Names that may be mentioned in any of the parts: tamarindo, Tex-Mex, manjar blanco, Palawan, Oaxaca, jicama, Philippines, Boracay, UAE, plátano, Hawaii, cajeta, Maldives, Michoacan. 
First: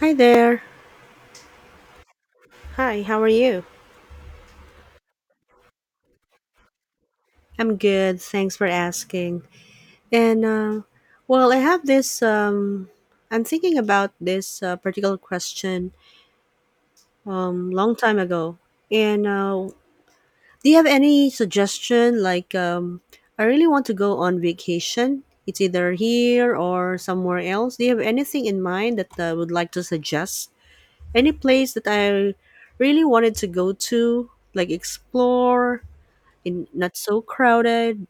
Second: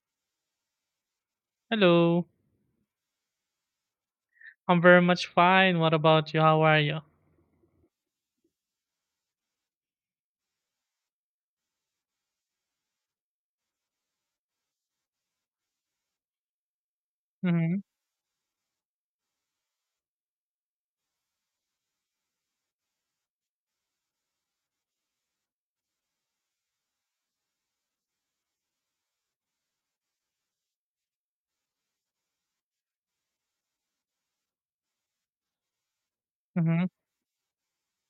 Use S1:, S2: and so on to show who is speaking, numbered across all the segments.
S1: Hi there.
S2: Hello.
S1: Hi, how are you?
S2: I'm very much fine. What about you? How are you?
S1: I'm good. Thanks for asking. And well, I have this. I'm thinking about this particular question
S2: Mm-hmm.
S1: long time ago. And do you have any suggestion? Like, I really want to go on vacation. It's either here or somewhere else. Do you have anything in mind that I would like to suggest? Any place that I really wanted to go to, like explore, in
S2: Mm-hmm.
S1: not so crowded.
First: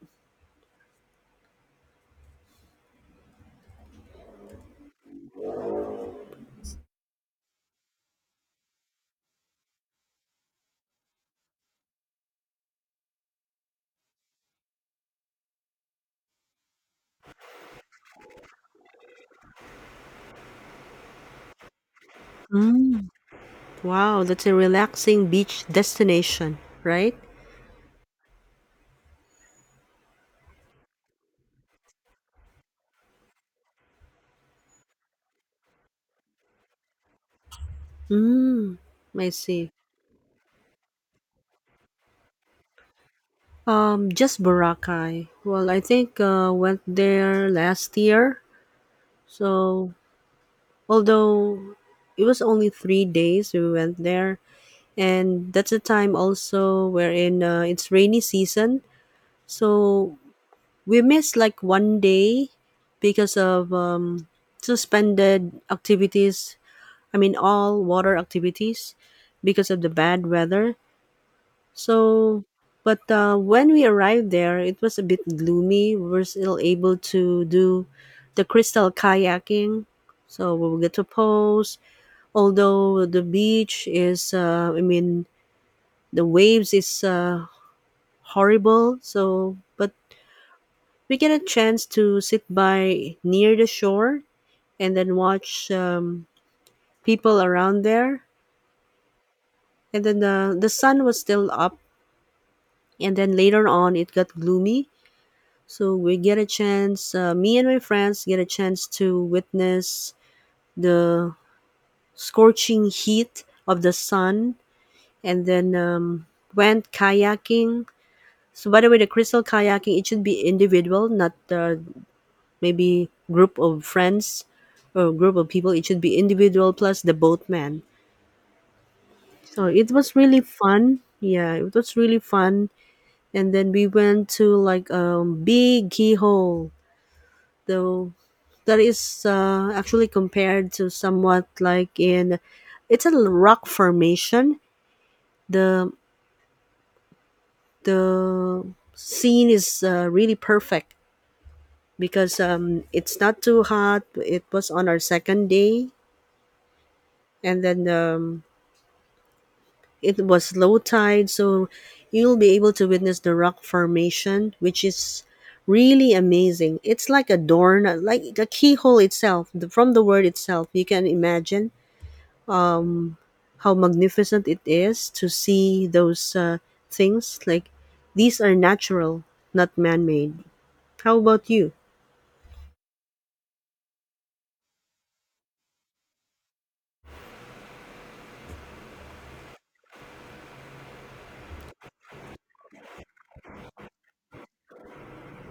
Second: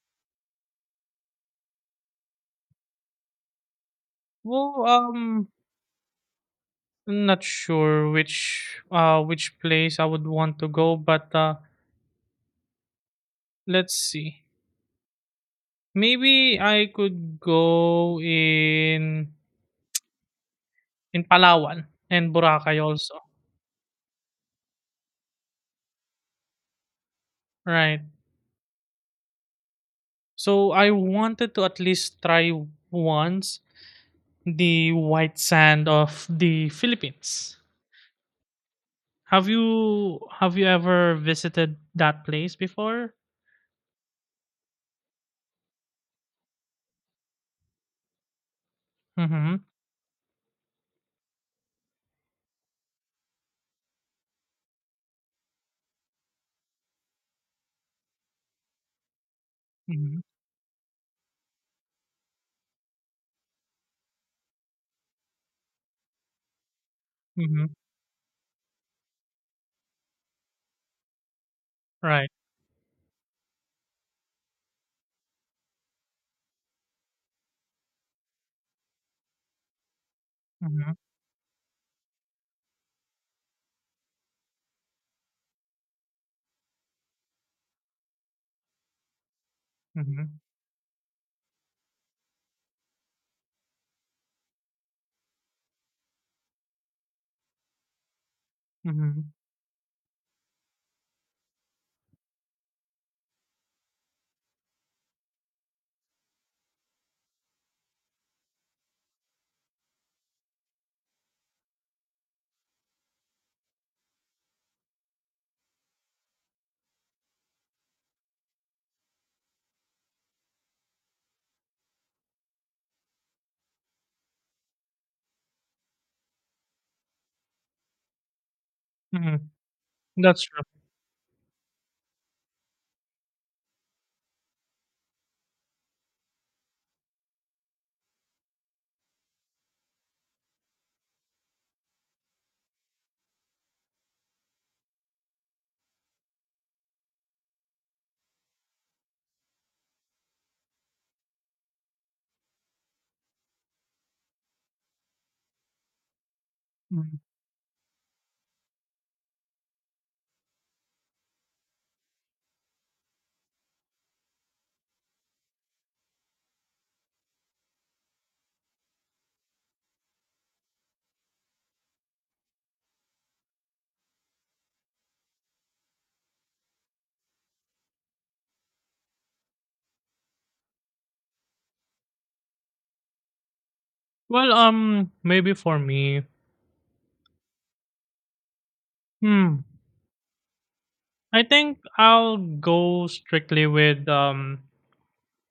S2: Well, not sure which place I would want to go, but let's see. Maybe I could go in Palawan and Boracay
S1: Mm,
S2: also.
S1: wow, that's a relaxing beach destination, right?
S2: Right. So I wanted to at least try once the white sand of the Philippines.
S1: Mm, I
S2: Have
S1: see.
S2: you have you ever visited that place before?
S1: Just Boracay. Well, I think went there last year. So,
S2: Mhm.
S1: although it was only three days we went there, and that's a time also wherein it's rainy season. So
S2: Mhm.
S1: we missed like one day because of suspended activities. I mean,
S2: Mhm.
S1: all water activities because of the bad weather.
S2: Right.
S1: So, but when we arrived there, it was a bit gloomy. We were still able to do the crystal kayaking. So we will get
S2: Mhm.
S1: to pose. Although the beach is, I mean, the waves is horrible. So, but
S2: Mhm.
S1: we get a chance to sit by near the shore and then watch people around there.
S2: Mhm.
S1: And then the sun was still up, and then later on it got gloomy, so we get a chance, me and my friends get a chance to witness the scorching heat of the sun, and then went kayaking. So by the way, the crystal kayaking, it should be individual, not maybe group of friends or group of people. It should be individual plus the boatman.
S2: Mhm.
S1: So it was really
S2: That's true.
S1: fun. Yeah, it was really fun. And then we went to like big keyhole, the that is actually compared to somewhat like in, it's a rock formation. The the scene is really perfect because it's not too hot. It was on our second day,
S2: Mhm.
S1: and then it was low tide, so you'll be able to witness the rock formation, which is really amazing. It's like a door, like the keyhole itself, from the word itself you can imagine how magnificent it is to see those things. Like, these are natural, not man made. How about you?
S2: Well, maybe for me, hmm, I think I'll go strictly with,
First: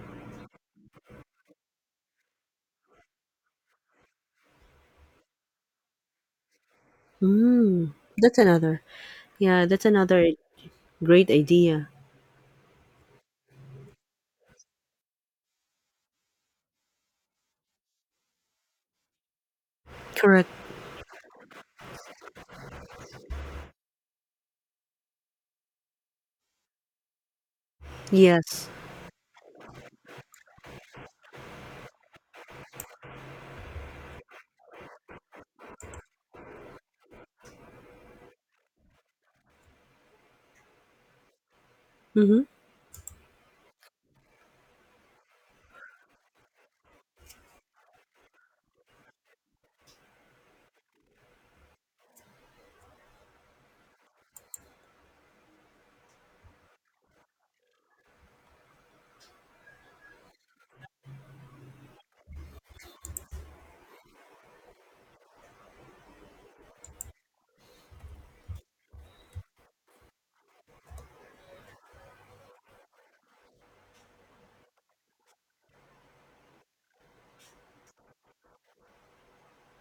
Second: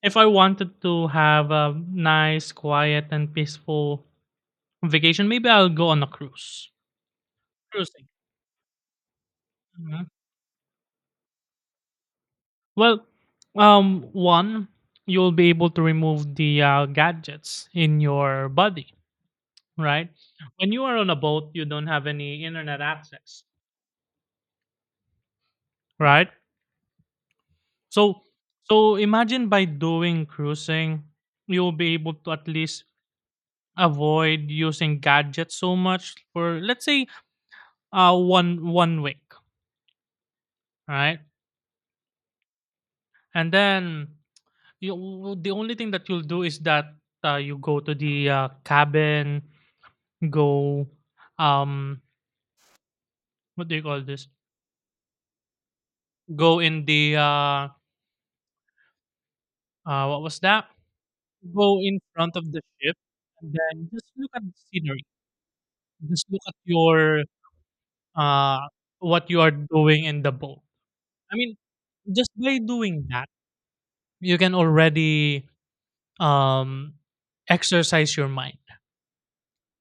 S2: if I wanted to have a nice, quiet, and peaceful vacation, maybe I'll go on a cruise.
S1: Mm,
S2: Cruising.
S1: that's another. Yeah, that's
S2: Mhm.
S1: another great idea.
S2: Well, one, you'll be able to remove the gadgets in your body, right?
S1: Correct.
S2: When you are on a boat, you don't have any internet access, right? So,
S1: Yes.
S2: so imagine by doing cruising, you'll be able to at least avoid using gadgets so much for, let's say, one one week, right?
S1: Mm-hmm.
S2: And then you, the only thing that you'll do is that you go to the cabin, go, um what do you call this? Go in the what was that? Go in front of the ship and then just look at the scenery. Just look at your, uh what you are doing in the boat. I mean, just by doing that, you can already um exercise your mind.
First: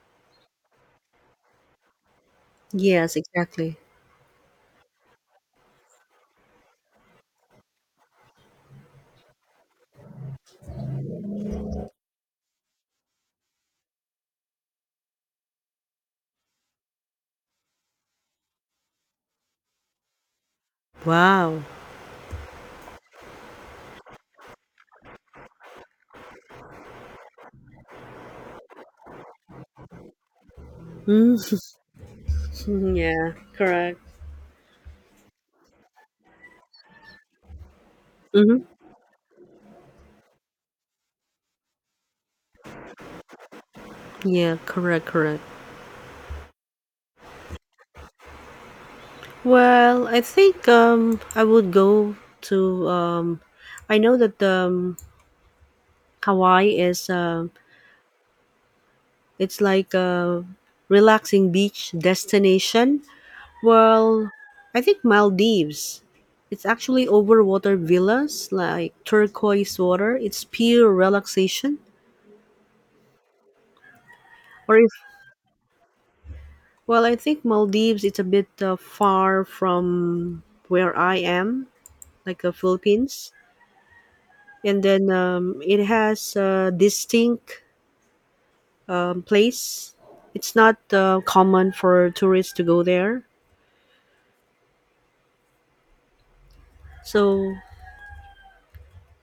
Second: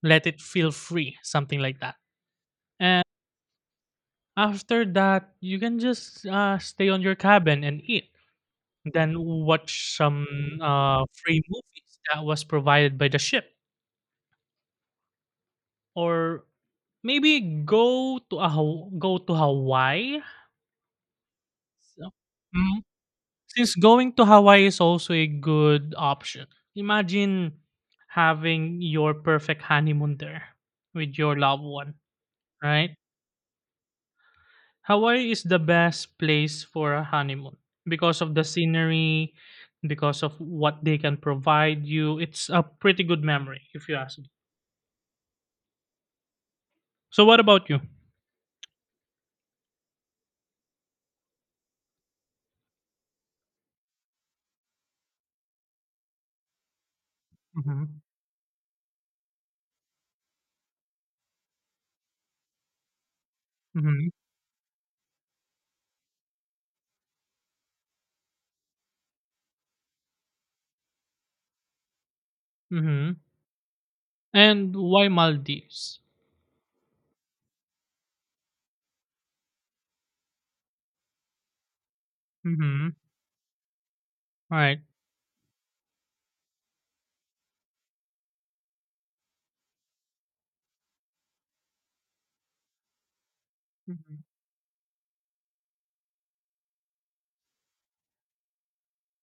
S2: Let it feel free, something like that. And
S1: Yes, exactly.
S2: after that, you can just stay on your cabin and eat. Then watch some free movies that was provided by the ship. Or maybe go to Hawaii?
S1: Wow.
S2: So, mm, since going to Hawaii is also a good option. Imagine having your perfect honeymoon there with your
S1: Mm,
S2: loved one, right?
S1: yeah, correct.
S2: Hawaii is the best place for a honeymoon because of the
S1: Mm-hmm.
S2: scenery, because of what they can provide you. It's a pretty good memory, if you ask me.
S1: Yeah, correct, correct.
S2: So, what about you?
S1: Well, I think I would go to, I know that, Hawaii is,
S2: Mhm,
S1: it's like a relaxing beach destination.
S2: mhm,
S1: Well, I think Maldives. It's actually overwater villas, like turquoise water. It's pure relaxation.
S2: mhm. And
S1: Or if
S2: why Maldives?
S1: well, I think Maldives. It's a bit far from where I am, like the
S2: Mhm.
S1: Philippines. And then it has a distinct place. It's not common for tourists to go there.
S2: Mhm.
S1: So,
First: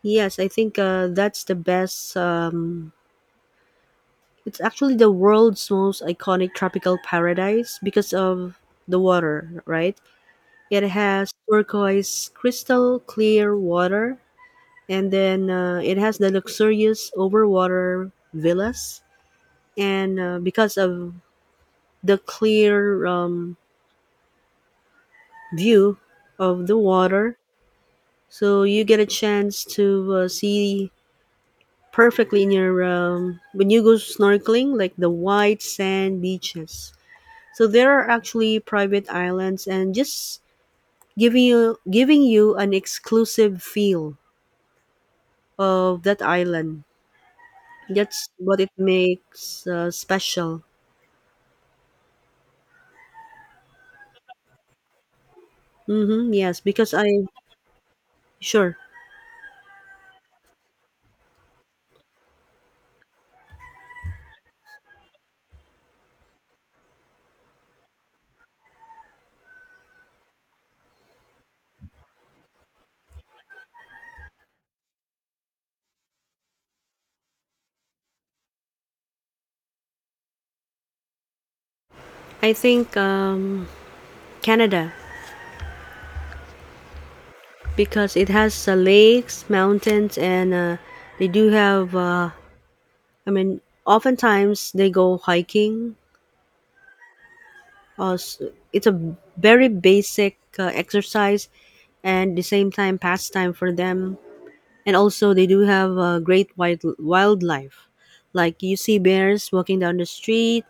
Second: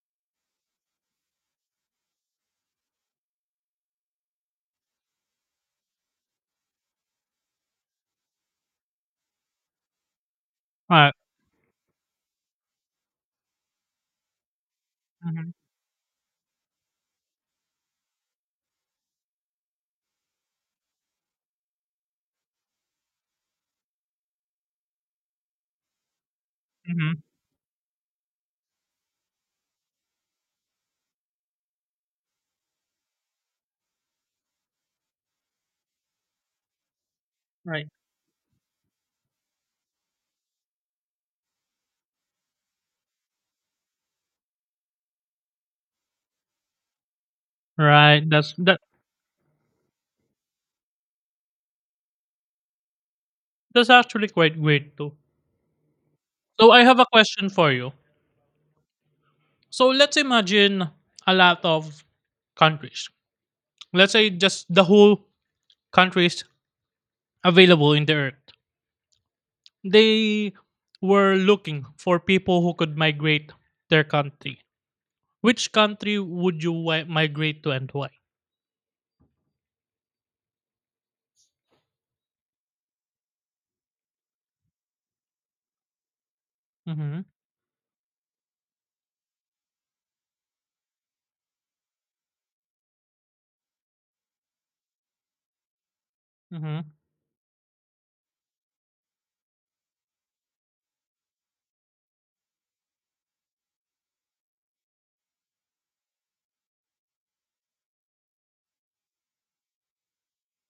S1: yes, I think that's the best. It's actually the world's most iconic tropical paradise because of the water, right? It
S2: Right.
S1: has turquoise, crystal clear water, and then
S2: Mhm,
S1: it has the luxurious overwater villas. And because of the clear view of the
S2: mhm.
S1: water, so you get a chance to see perfectly near, when you go snorkeling, like the white sand beaches. So
S2: Right.
S1: there are actually private islands and just giving you an exclusive feel of that island.
S2: Right,
S1: That's
S2: that's
S1: what it
S2: that
S1: makes special.
S2: that's actually quite great too.
S1: Mm-hmm, yes,
S2: So I
S1: because
S2: have
S1: I.
S2: a question for you.
S1: Sure.
S2: So let's imagine a lot of countries. Let's say just the whole countries available in the earth. They were looking for people who could migrate their country. Which country would you migrate to, and why?
S1: I think, Canada,
S2: Mm-hmm.
S1: because it has lakes, mountains, and they do have. I mean, oftentimes they go hiking, uh, s- it's a very basic exercise, and the same time pastime for them. And also they do have great wildlife, like you see bears walking down the street,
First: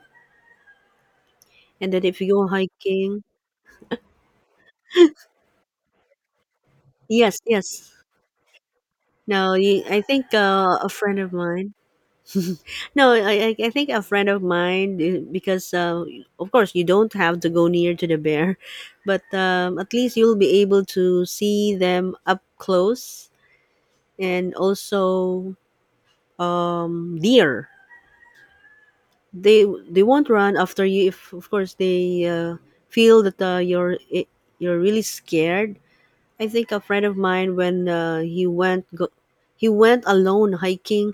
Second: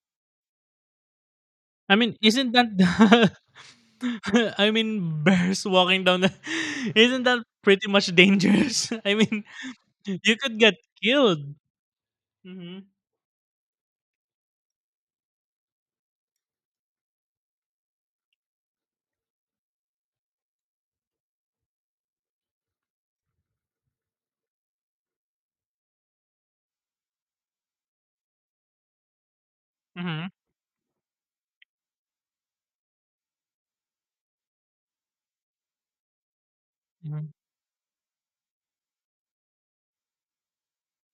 S1: and
S2: I
S1: then
S2: mean,
S1: if you go
S2: isn't that
S1: hiking.
S2: the, I mean, bears walking down the, isn't
S1: yes
S2: that
S1: yes
S2: pretty much dangerous? I mean,
S1: no you, i think
S2: you could get
S1: a friend of
S2: killed.
S1: mine.
S2: Hmm.
S1: No, I think a friend of mine, because of course you don't have to go near to the bear, but at least you'll be able to see them up close. And also, deer. They
S2: Hmm.
S1: won't run after you, if of course they feel that you're really scared. I think a friend of
S2: Hmm.
S1: mine, when he went alone hiking.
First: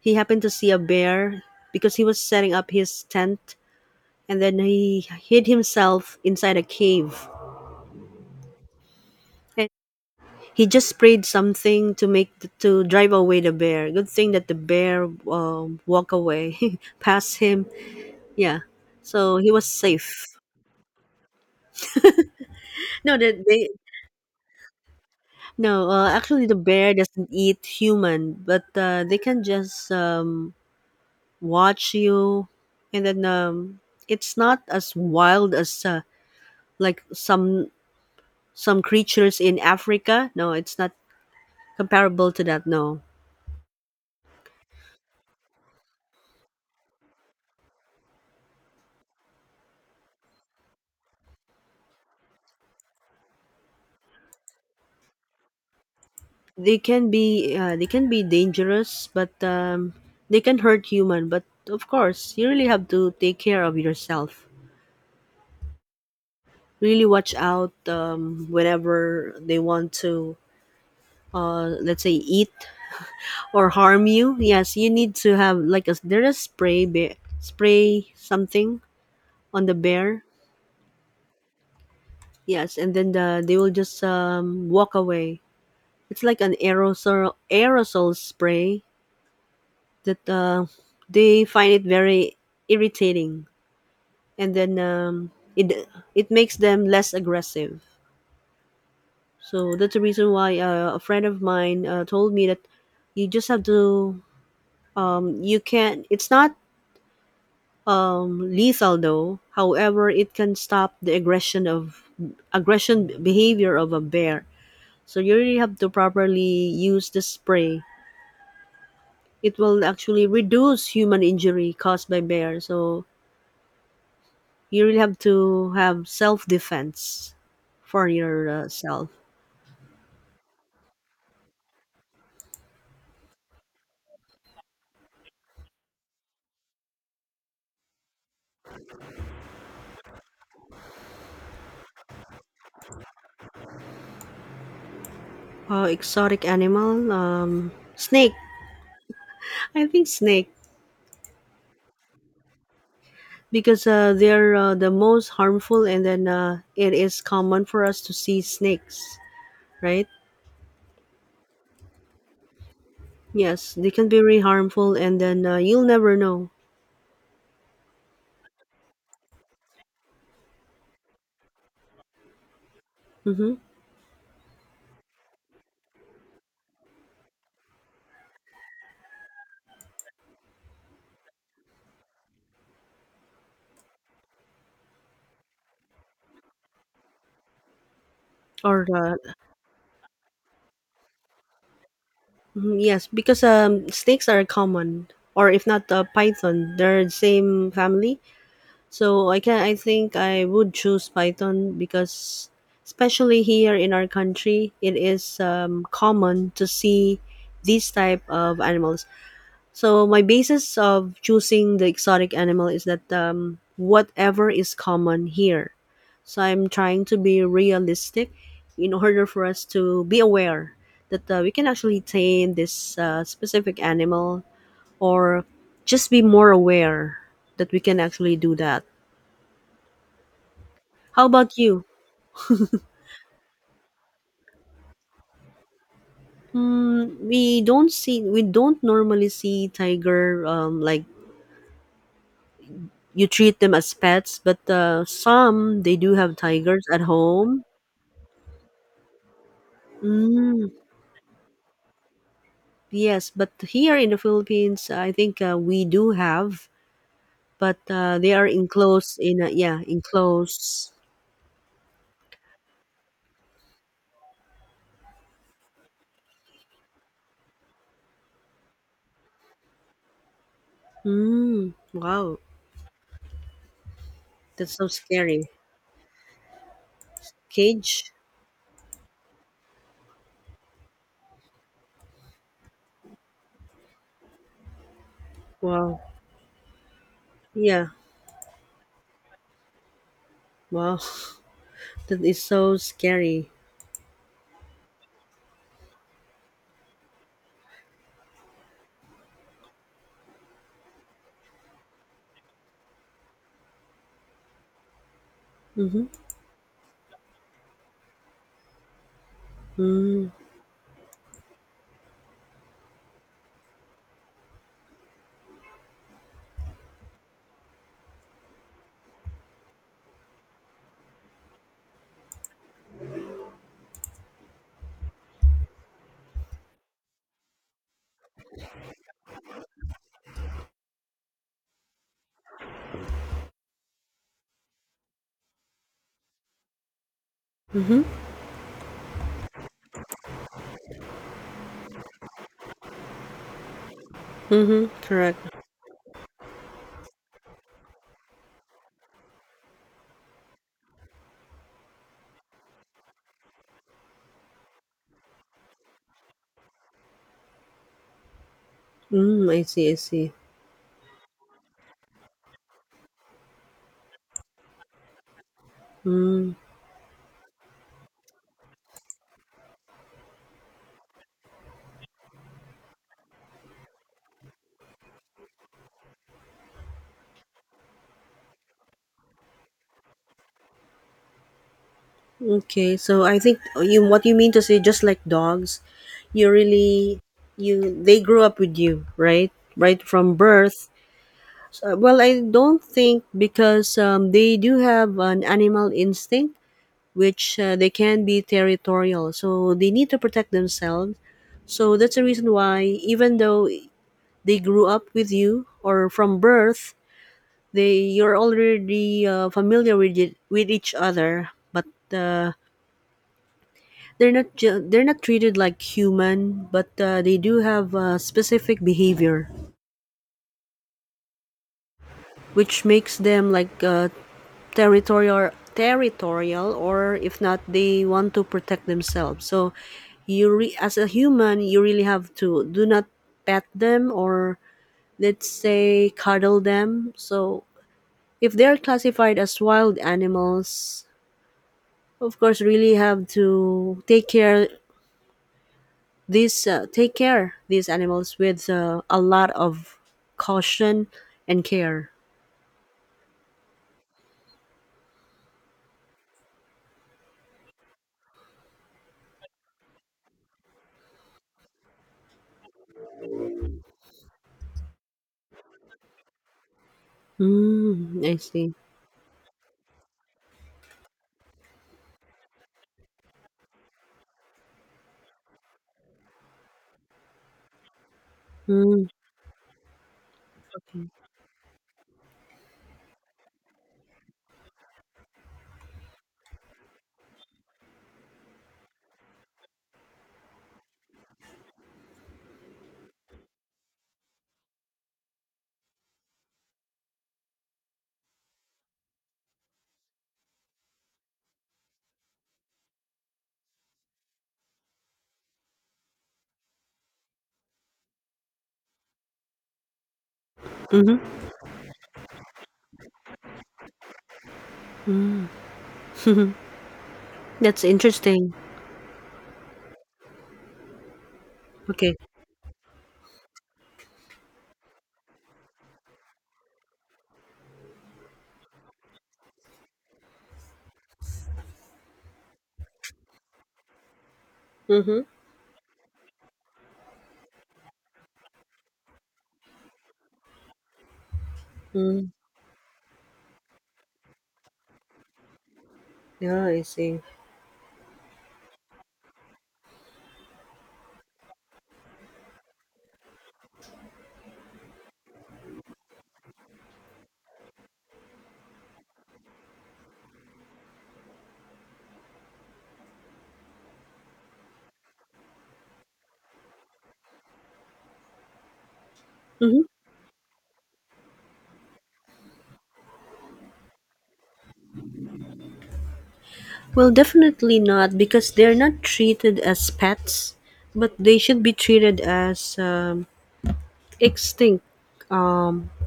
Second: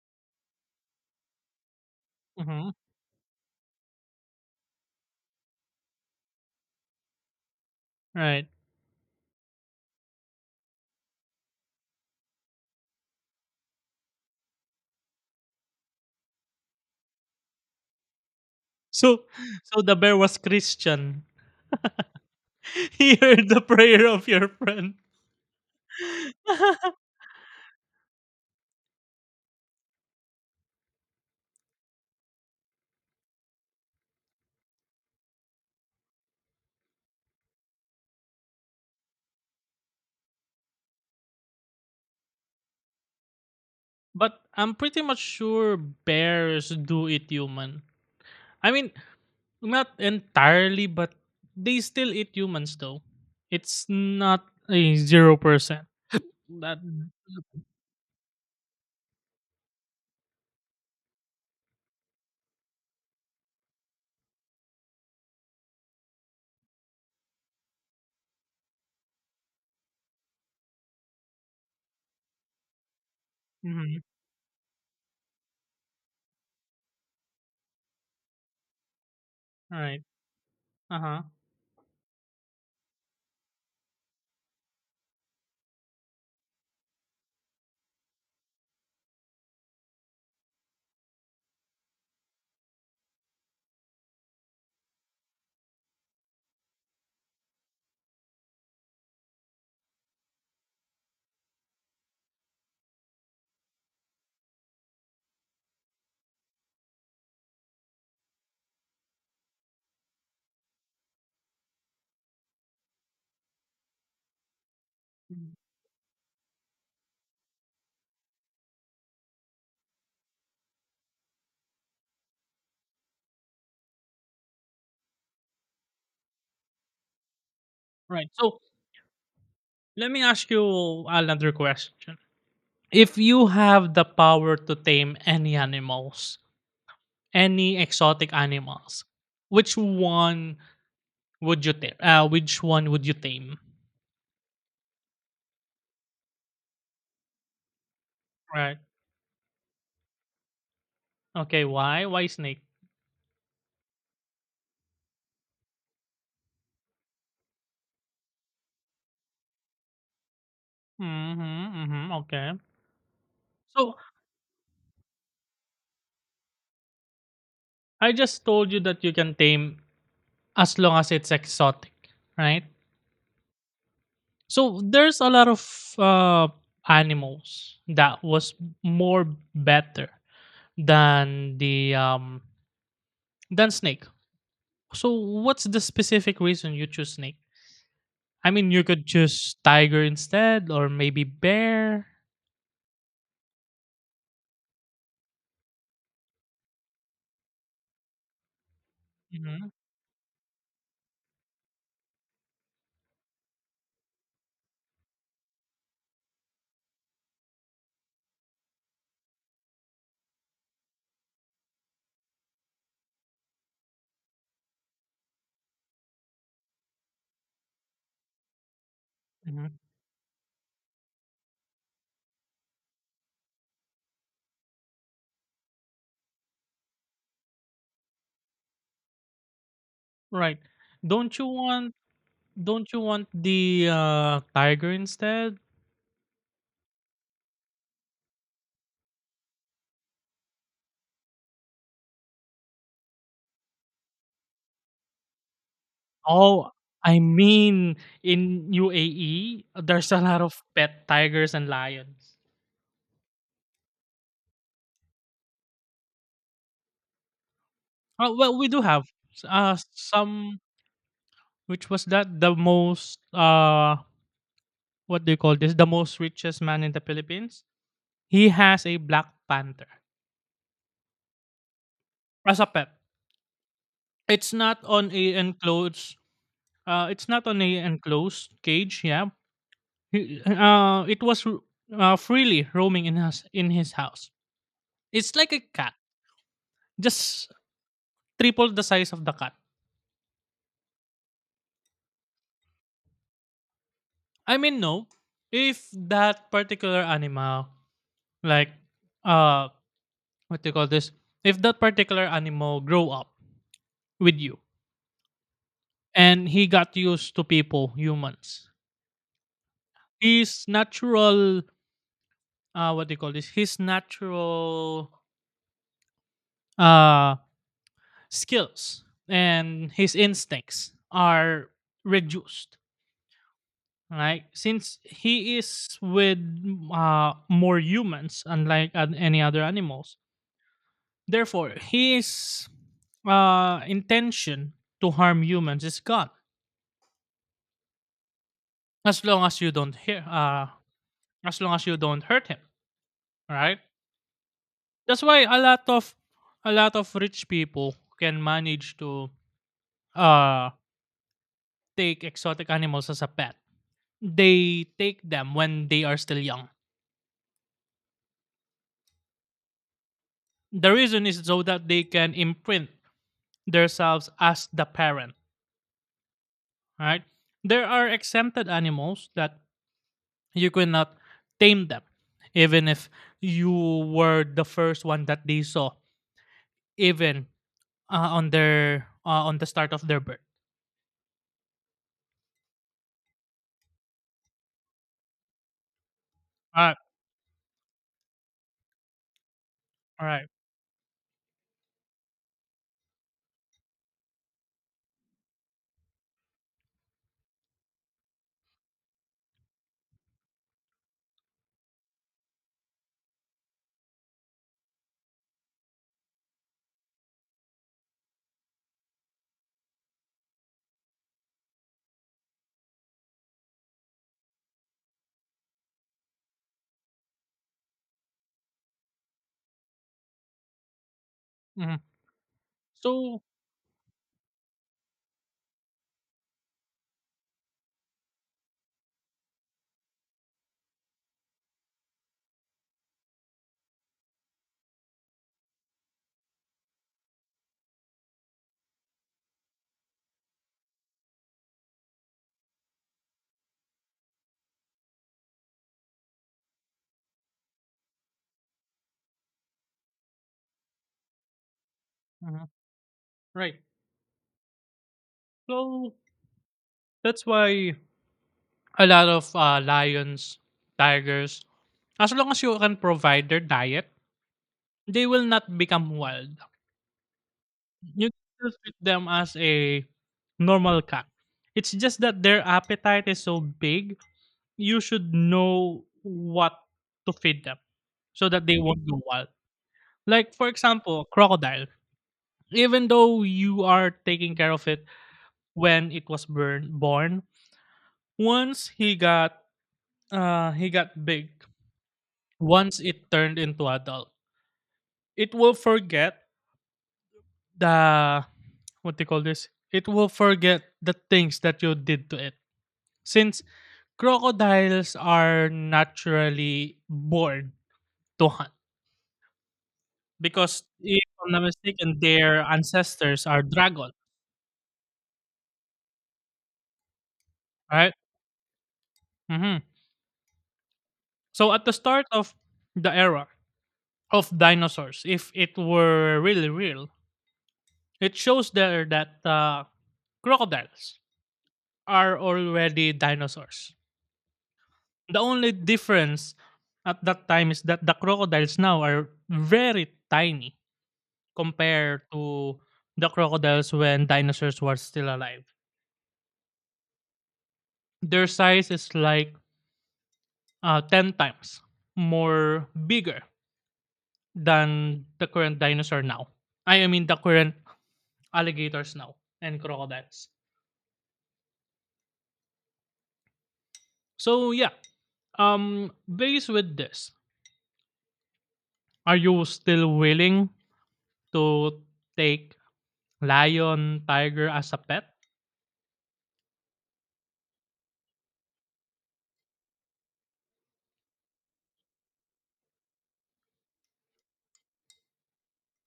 S1: He happened to see a bear because he was setting
S2: Hmm.
S1: up his tent, and then he hid himself inside a cave.
S2: Right.
S1: And he just sprayed something to drive away the bear. Good thing that the bear, walk away, past him. Yeah.
S2: So,
S1: So he was
S2: so the bear
S1: safe.
S2: was Christian. He
S1: No, the,
S2: heard the
S1: they
S2: prayer of your friend.
S1: no. Actually, the bear doesn't eat human, but they can just watch you, and then it's not as wild as like some creatures in Africa. No, it's not comparable to that. No,
S2: But I'm pretty much sure bears do eat human. I mean, not entirely, but they still eat humans though. It's not a 0%.
S1: they
S2: That.
S1: can be uh, they can be dangerous, but they can hurt human. But of course, you really have to take care of yourself. Really watch out, whenever they want to, let's say, eat or
S2: Mhm.
S1: harm you. Yes, you need to have like a, there is spray bear, spray something on the
S2: Right.
S1: bear.
S2: Uh-huh.
S1: Yes, and then they will just walk away. It's like an aerosol spray that, they find it very irritating, and then it makes them less aggressive. So that's the reason why, a friend of mine, told me that, you just have to, you can, it's not lethal though. However, it can stop the aggression behavior of a bear. So you really have to properly use the spray. It will actually reduce human injury caused by bear. So you really have to have self-defense for
S2: Right. So,
S1: yourself.
S2: let me ask you another question. If you have the power to tame any animals, any exotic animals, which one would you tame? Which one would you tame?
S1: Exotic animal, snake.
S2: Right.
S1: I think snake.
S2: Okay, why? Why snake?
S1: Because they're, the most harmful, and then it is common for us to see snakes, right.
S2: Mm-hmm, mm-hmm, okay.
S1: Yes, they
S2: So,
S1: can be really harmful, and then you'll never know.
S2: I just told you that you can tame as long as it's exotic, right?
S1: Mm-hmm.
S2: So there's a lot of uh, animals that was more better than the, than snake. So what's the specific reason you choose snake? I mean, you
S1: or
S2: could choose tiger instead, or maybe bear.
S1: Mhm, yes, because snakes are common, or if not python. They're the same family. so i can
S2: Mhm,
S1: i think I would choose python, because especially here in our country it is common to see these type of animals. So my basis of choosing the exotic animal is that, whatever is common here. So I'm trying to be realistic, in order for us
S2: mhm.
S1: to be aware that we can actually tame this specific animal, or just be more aware that we can actually do that.
S2: Right?
S1: How
S2: Don't you
S1: about you?
S2: want don't you want the, tiger instead?
S1: We don't normally see tiger, like, you treat them as pets, but some they do have
S2: Oh,
S1: tigers at
S2: I
S1: home.
S2: mean, in UAE, there's a lot of
S1: Mm,
S2: pet tigers and lions.
S1: yes, but here in the Philippines, I think we do have, but they are
S2: Well, we do have
S1: enclosed in a, yeah,
S2: some,
S1: enclosed.
S2: which was that the most, what do you call this? The most richest man in the Philippines. He has a black panther
S1: Mm, wow,
S2: as a pet. It's
S1: that's
S2: not
S1: so
S2: on a
S1: scary.
S2: enclosed,
S1: Cage?
S2: cage, yeah. It was freely roaming in his house. It's like a cat,
S1: Wow.
S2: just
S1: Yeah,
S2: triple the size of the cat.
S1: wow. That is so scary.
S2: I mean, no, if that particular animal, like, uh what do you call this? If that particular animal grow up with you
S1: Mm-hmm.
S2: and he got used to people, humans,
S1: Mm,
S2: his natural, what do you call this? His natural uh skills and his instincts are reduced, right? Since he is with more humans unlike any other animals. Therefore, his intention to harm humans is gone,
S1: mm-hmm.
S2: as long as you don't hurt him, right?
S1: Mm-hmm.
S2: That's
S1: Correct.
S2: why a lot of rich people can manage to uh take exotic animals as a pet. They take them when they are still young.
S1: Mm, I see, I see.
S2: The reason is so that they can imprint themselves as the parent,
S1: Mm,
S2: right? There are exempted animals that you cannot tame them, even if you were the first one that they saw, even, on their, on the start of their birth.
S1: okay, so I think, you what you mean to say, just like dogs, you
S2: Ah,
S1: really, you they grew up with you, right, right from
S2: alright.
S1: birth. Well, I don't think, because they do have an animal instinct, which they can be territorial, so they need to protect themselves. So that's the reason why, even though they grew up with you or from birth, they you're already familiar with it, with each other, but they're not treated like human. But they do have specific behavior
S2: Mhm.
S1: which makes
S2: So,
S1: them like, territorial. Or if not, they want to protect themselves. So As a human you really have to do not pet them, or let's say cuddle them. So if they're classified as wild animals, of course, really have to take care these, animals with, a lot of caution and care.
S2: mhm, right. So that's why a lot of lions, tigers, as long as you can provide their diet, they will not become wild.
S1: Mm,
S2: You
S1: I
S2: can
S1: see.
S2: still treat them as a normal cat. It's just that their appetite is so big, you should know what to feed them so that they won't
S1: Mm,
S2: go wild. Like for
S1: okay.
S2: example, crocodile, even though you are taking care of it when it was born, once he got, he got big, once it turned into adult, it will forget, the what they call this, it will forget the things that you did to it, since crocodiles are naturally born to hunt, because if
S1: Mm-hmm.
S2: I'm not mistaken, their ancestors are dragon,
S1: That's
S2: right?
S1: interesting.
S2: Hmm. So at the
S1: Okay.
S2: start of the era of dinosaurs, if it were really real. It shows there that, crocodiles are already dinosaurs.
S1: Mm-hmm.
S2: The only difference at that time is that the crocodiles now are very tiny compared
S1: Mm,
S2: to the crocodiles when dinosaurs were still alive.
S1: yeah, I see.
S2: Their size is like, 10 times more bigger than the current dinosaur now. I mean, the current alligators now and crocodiles. So, yeah. Based with this, are you
S1: Mm-hmm.
S2: still willing to take lion, tiger as a pet?
S1: Well, definitely not, because they're not treated as pets, but they should be treated as, extinct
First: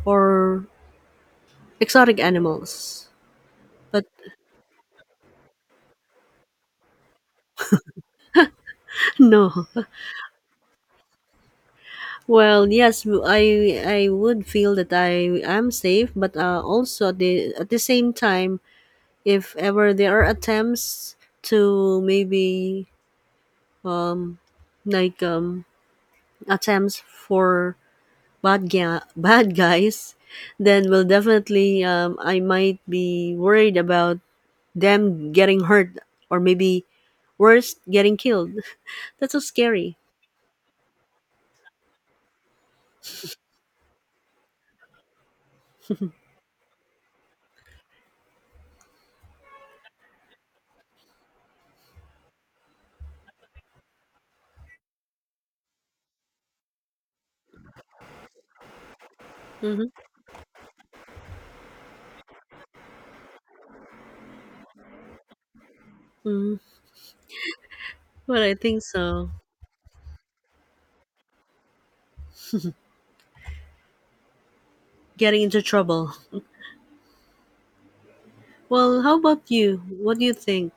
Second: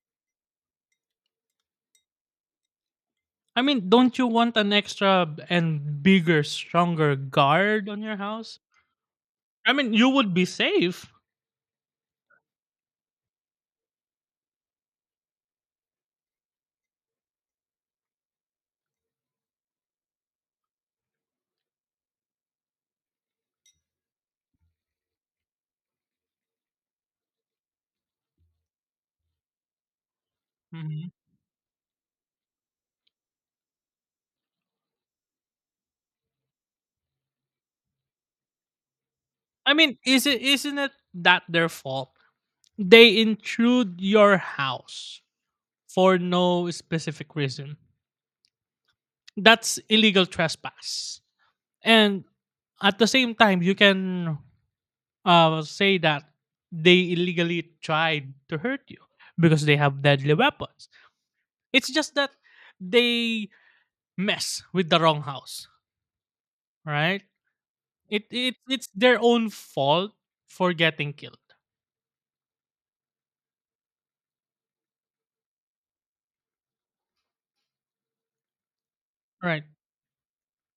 S1: or exotic animals.
S2: I mean,
S1: But
S2: don't you want an extra b- and bigger, stronger guard on your house?
S1: no.
S2: I mean, you would be safe.
S1: Well, yes, I would feel that I am safe, but also at the same time, if ever there are attempts to maybe, um like, attempts for bad guys, then will
S2: Mhm.
S1: definitely, I might be worried about them getting hurt, or maybe worse, getting killed. That's so
S2: I
S1: scary.
S2: mean, is it isn't it that their fault? They intrude your house for no specific reason. That's illegal trespass. And at the same time, you can say that they illegally tried to hurt you because they
S1: Mm-hmm.
S2: have deadly weapons. It's just that they mess with the wrong house,
S1: Mm-hmm.
S2: right? It,
S1: But I
S2: it
S1: think
S2: it's their
S1: so.
S2: own fault for getting killed,
S1: Getting into trouble. Well, how about
S2: right?
S1: you? What do you think?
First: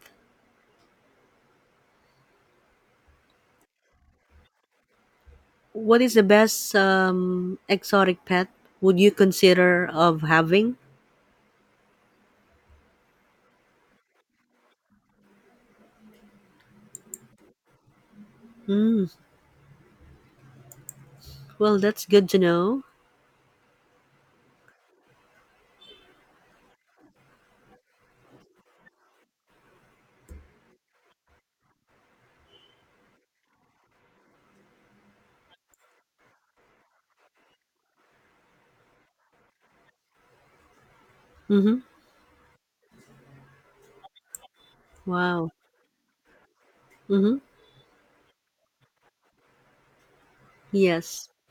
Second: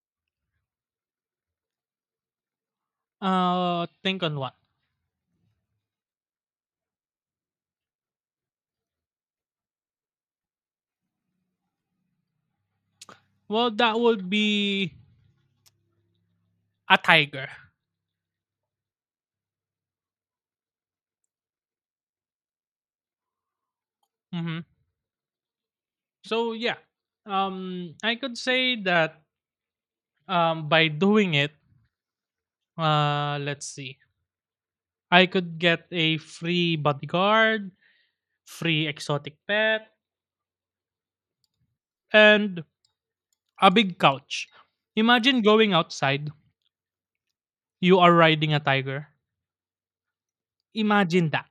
S2: Think on what?
S1: What is the best, exotic pet would you consider of having?
S2: Well, that would be a tiger.
S1: Mm, well, that's good to know.
S2: Hmm. So yeah, I could say that, by doing it, let's see, I could get a free bodyguard, free exotic pet,
S1: Mm-hmm.
S2: and a big couch. Imagine
S1: Wow.
S2: going outside,
S1: Mm-hmm.
S2: you are riding a tiger.
S1: Yes.
S2: Imagine that.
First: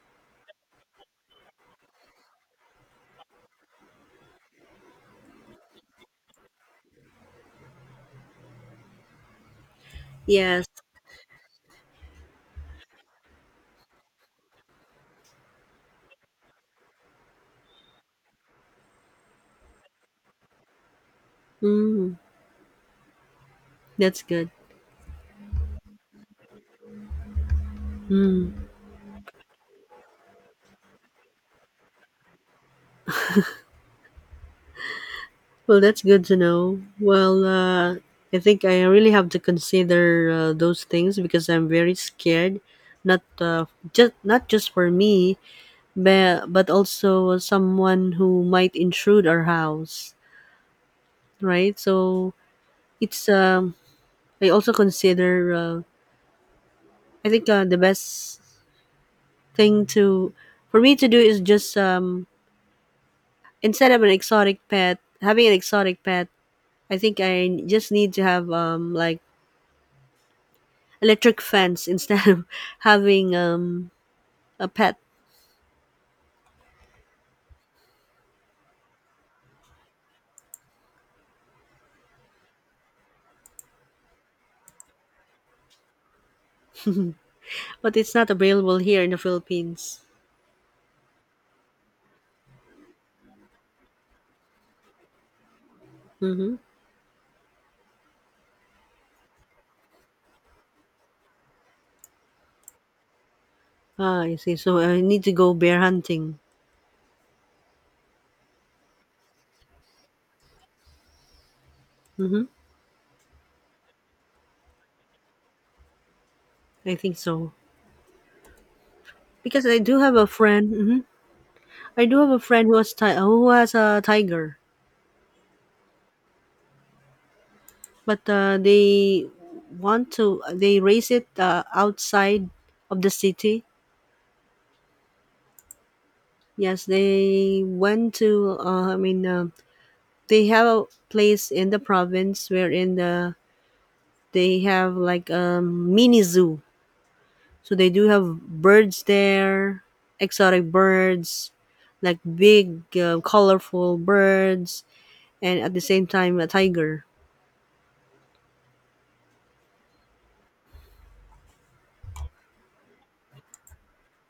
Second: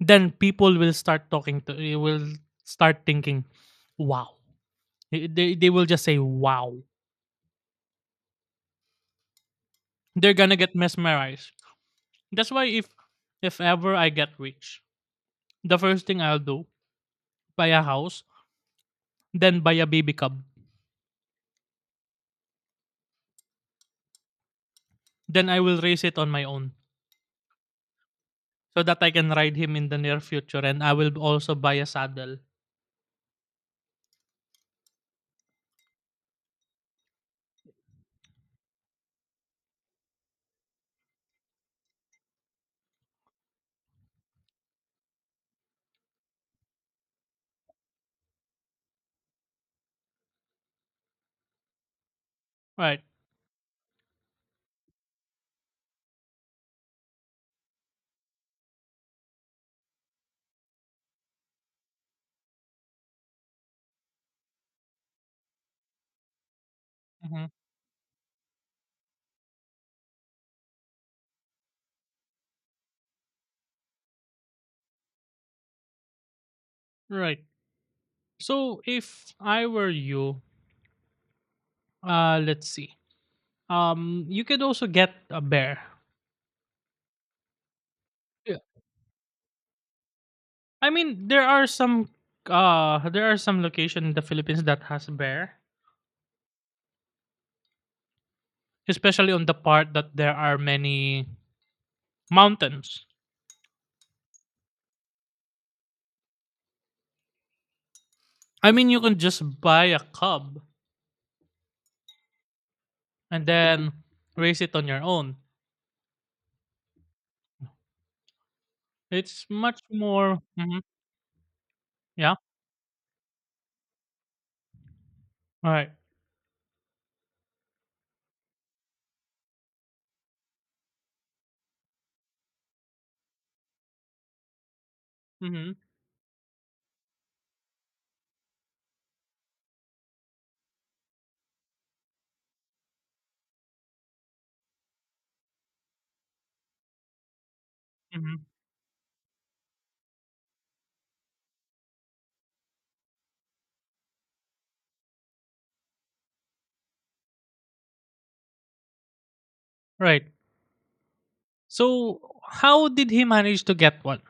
S2: Then people will start talking to you, will start thinking, wow. They will just say wow. They're gonna
S1: Yes.
S2: get mesmerized. That's why, if ever I get rich, the first thing I'll do, buy a house, then buy a baby cub.
S1: Mm, that's good.
S2: Then I will raise it on my own
S1: Mm.
S2: so that I can ride him in the near future, and I will also buy a saddle.
S1: Well, that's good to know. Well, I think I really have to consider those things because I'm very scared. Not uh, not just for me, but also someone who might intrude our house, right? So
S2: Right.
S1: it's I also consider I think the best thing to for me to do is just instead of an exotic pet having an exotic pet. I think
S2: Mhm.
S1: I just need to have electric fence instead of having a pet,
S2: Right. So if I were you, let's see. You could also get a bear.
S1: but it's not
S2: Yeah.
S1: available here in the Philippines.
S2: I mean, there are some location in the Philippines that has bear,
S1: Mm-hmm.
S2: especially on the part that there are many mountains.
S1: Ah, I see. So I need to go bear hunting.
S2: I mean, you can just buy a cub
S1: Mm-hmm.
S2: and then raise it on your own.
S1: I think so,
S2: It's
S1: because I
S2: much
S1: do have a
S2: more,
S1: friend. hmm I do have
S2: yeah.
S1: a friend who who has a tiger.
S2: All right.
S1: But they want to they raise it outside of the city.
S2: Mhm.
S1: Yes, they went to they have a place in the province wherein they have like a mini zoo, so they do have
S2: Mhm.
S1: birds there, exotic birds, like big colorful birds, and at the same time a tiger.
S2: Right. So how did he manage to get one?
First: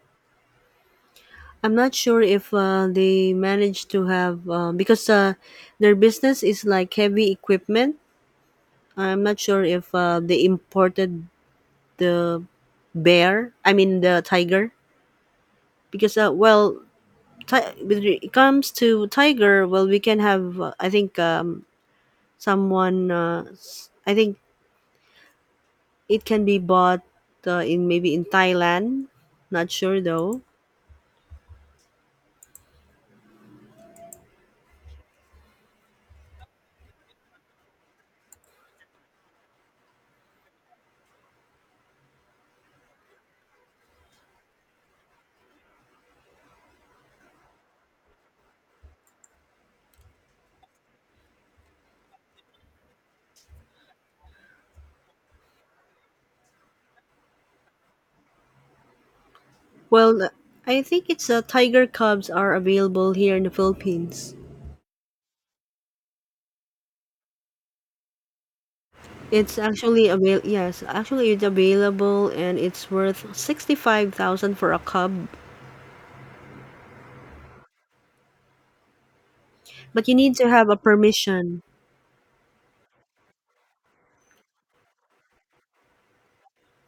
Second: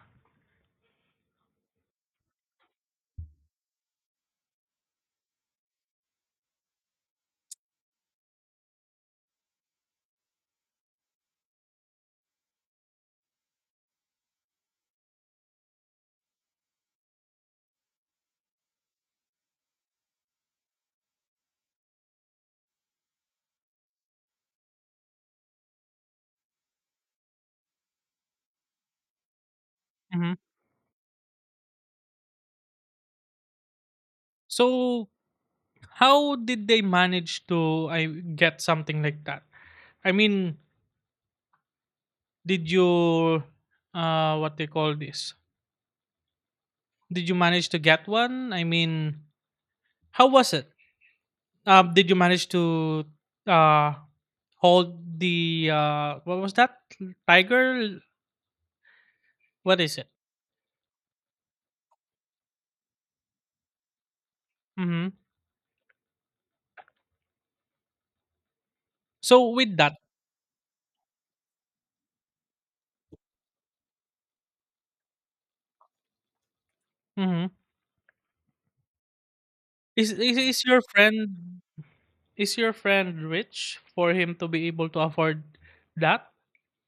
S1: I'm not sure if they manage to have because their business is like heavy equipment. I'm not sure if they imported the bear. I mean the tiger, because well, when it comes to tiger, well, we can have I think someone. I think it can be bought in maybe in Thailand. Not sure
S2: Mhm.
S1: though.
S2: So how did they manage to I get something like that? I mean, did you, what they call this? Did you manage to get one? I mean, how was it? Did you manage to uh hold the, what was that, tiger? What is it?
S1: Well, I think it's tiger cubs are available here in the Philippines.
S2: Hmm. So
S1: It's
S2: with that,
S1: actually avail yes, actually it's available, and it's worth 65,000 for a cub,
S2: hmm
S1: but
S2: is,
S1: you need
S2: is
S1: to
S2: is
S1: have a
S2: your
S1: permission.
S2: friend is your friend rich for him to be able to afford that?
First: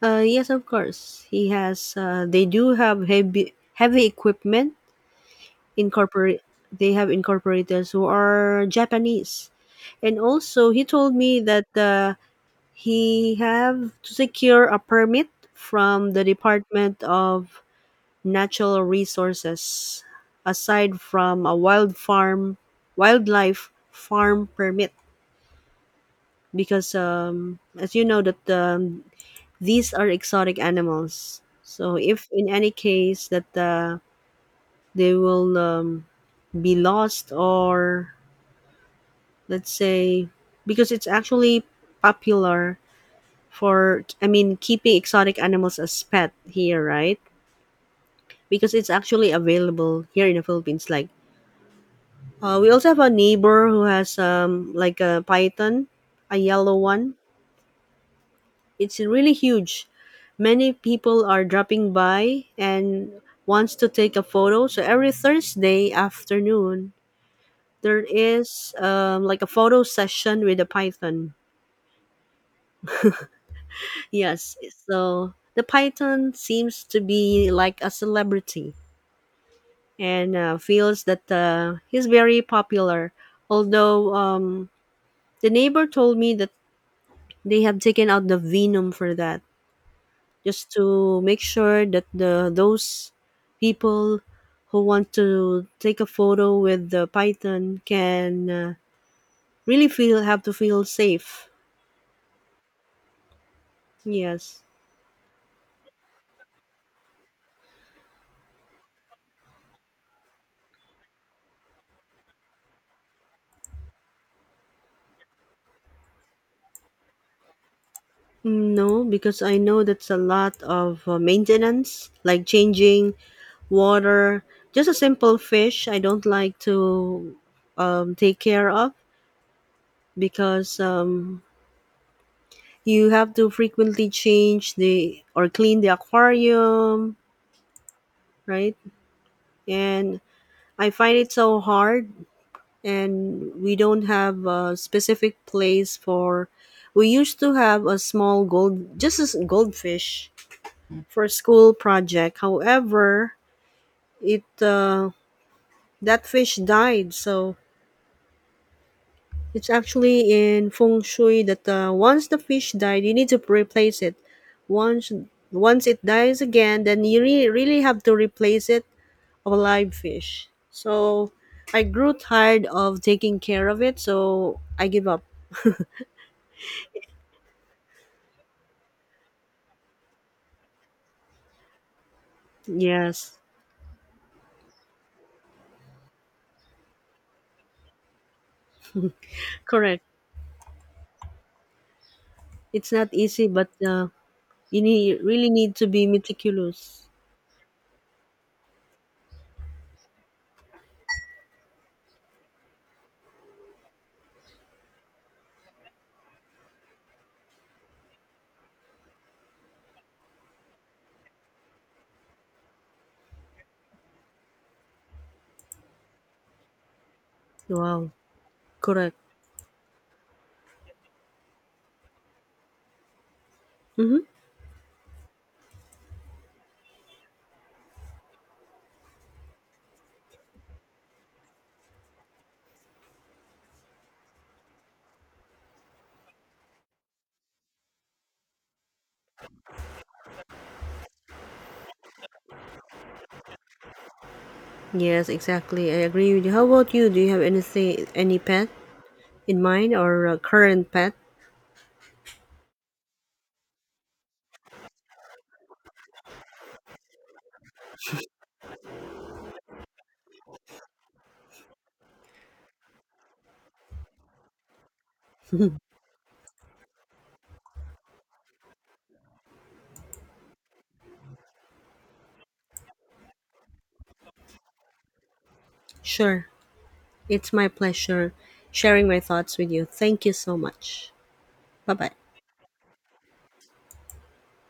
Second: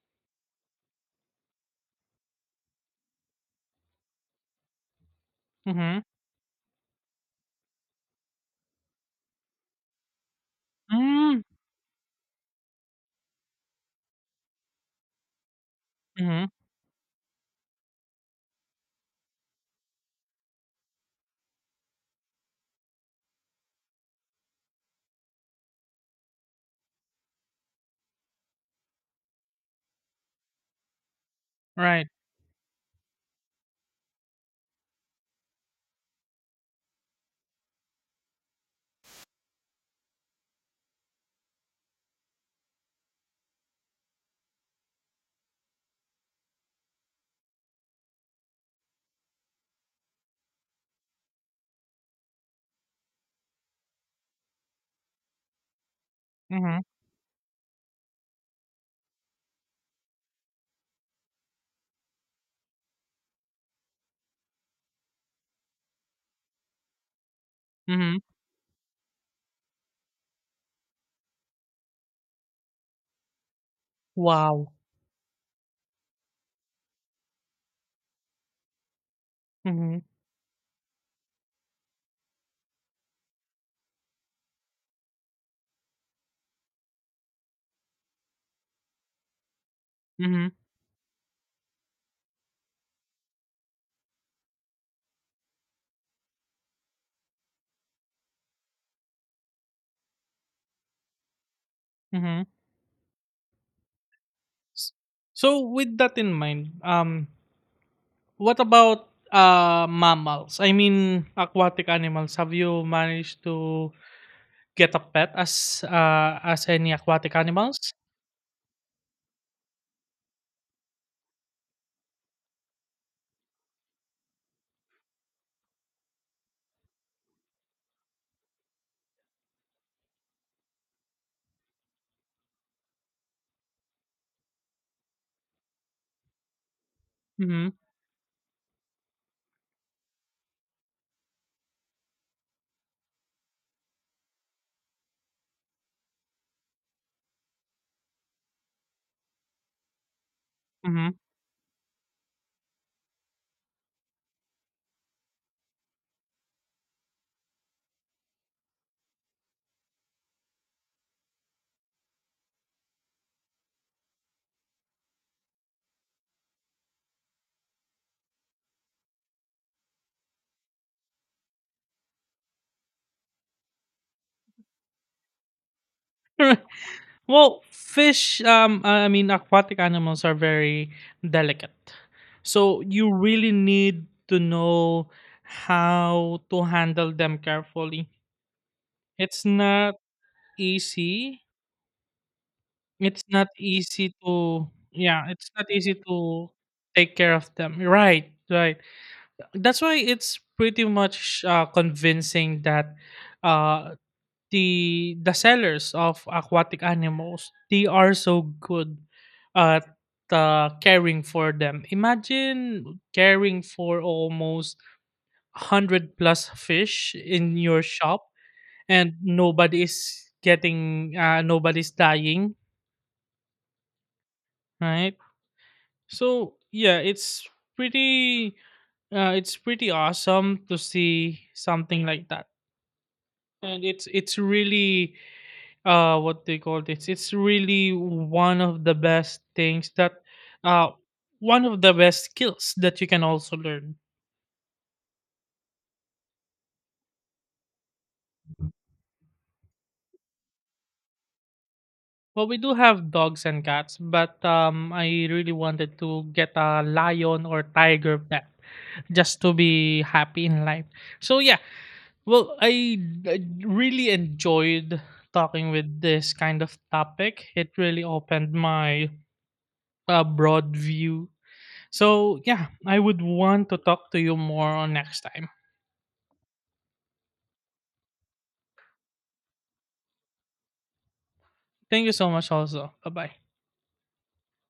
S1: Yes, of course. He has they do have heavy equipment.
S2: Mm-hmm.
S1: Incorporate They have incorporators who are Japanese. And also he told me
S2: Mm-hmm.
S1: that he have to secure a permit from the
S2: Mm-hmm.
S1: Department of Natural Resources, aside from a wildlife farm permit, because as you know that these are exotic animals, so
S2: Right.
S1: if in any case that they will be lost, or let's say, because it's actually popular for keeping exotic animals as pet here, right? Because it's actually available here in the Philippines. Like, we also have a neighbor who has like a python, a yellow
S2: Mm-hmm.
S1: one. It's really huge. Many people are dropping by and wants to take a photo. So every Thursday afternoon, there
S2: Mhm.
S1: is like a photo session with the python. Yes,
S2: Wow.
S1: so the python seems to be like a celebrity,
S2: Mhm.
S1: and feels that he's very popular. Although the neighbor told me that they have taken out the venom for that,
S2: Mhm.
S1: just to make sure that the those people who want to take a photo with the python can really feel have to feel safe.
S2: Mhm.
S1: Yes.
S2: S- So with that in mind, what about, mammals? I mean, aquatic animals. Have you managed to get a pet as, as any aquatic animals?
S1: No, because I know that's a lot of maintenance, like changing water. Just a simple fish, I don't like to take care of, because you have to frequently change the or clean the aquarium,
S2: Mhm.
S1: right? And I find it so hard, and we don't have a specific place for. We used to have a small gold, just as goldfish
S2: Mhm.
S1: for a school project. However, it that fish died, so it's actually in feng shui that once the fish died, you need to replace it. Once Once it dies again, then you really have to replace it of a live fish. So I grew tired of taking care of it, so I give up.
S2: Well, fish, I mean, aquatic animals are very delicate. So you
S1: Yes,
S2: really need to know how to handle them carefully. It's not
S1: correct.
S2: easy.
S1: It's not
S2: It's
S1: easy,
S2: not
S1: but
S2: easy to
S1: you need
S2: yeah,
S1: really
S2: it's not
S1: need to
S2: easy
S1: be
S2: to
S1: meticulous.
S2: take care of them. Right, right. That's why it's pretty much convincing that, uh, the sellers of aquatic animals, they are so good at caring for them. Imagine caring for almost 100 plus fish in your
S1: Wow,
S2: shop,
S1: correct.
S2: and nobody is getting, nobody's dying,
S1: Mm-hmm.
S2: right? So yeah, it's pretty, it's pretty awesome to see something like that. And it's really, what they call this. It's really one of the best things that, uh one of the best skills that you can also learn.
S1: Yes, exactly. I agree with you. How about you? Do you have anything, any pet in mind or a current pet?
S2: Well, we do have dogs and cats, but I really wanted to get a lion or tiger pet just to be happy in life. So yeah. Well, I really enjoyed talking with this kind of topic. It really opened my, broad view. So, yeah, I would want to talk to you more on next time.
S1: Sure. It's my pleasure sharing my thoughts with you. Thank you so much. Bye
S2: Thank
S1: bye.
S2: you so much, also. Bye bye.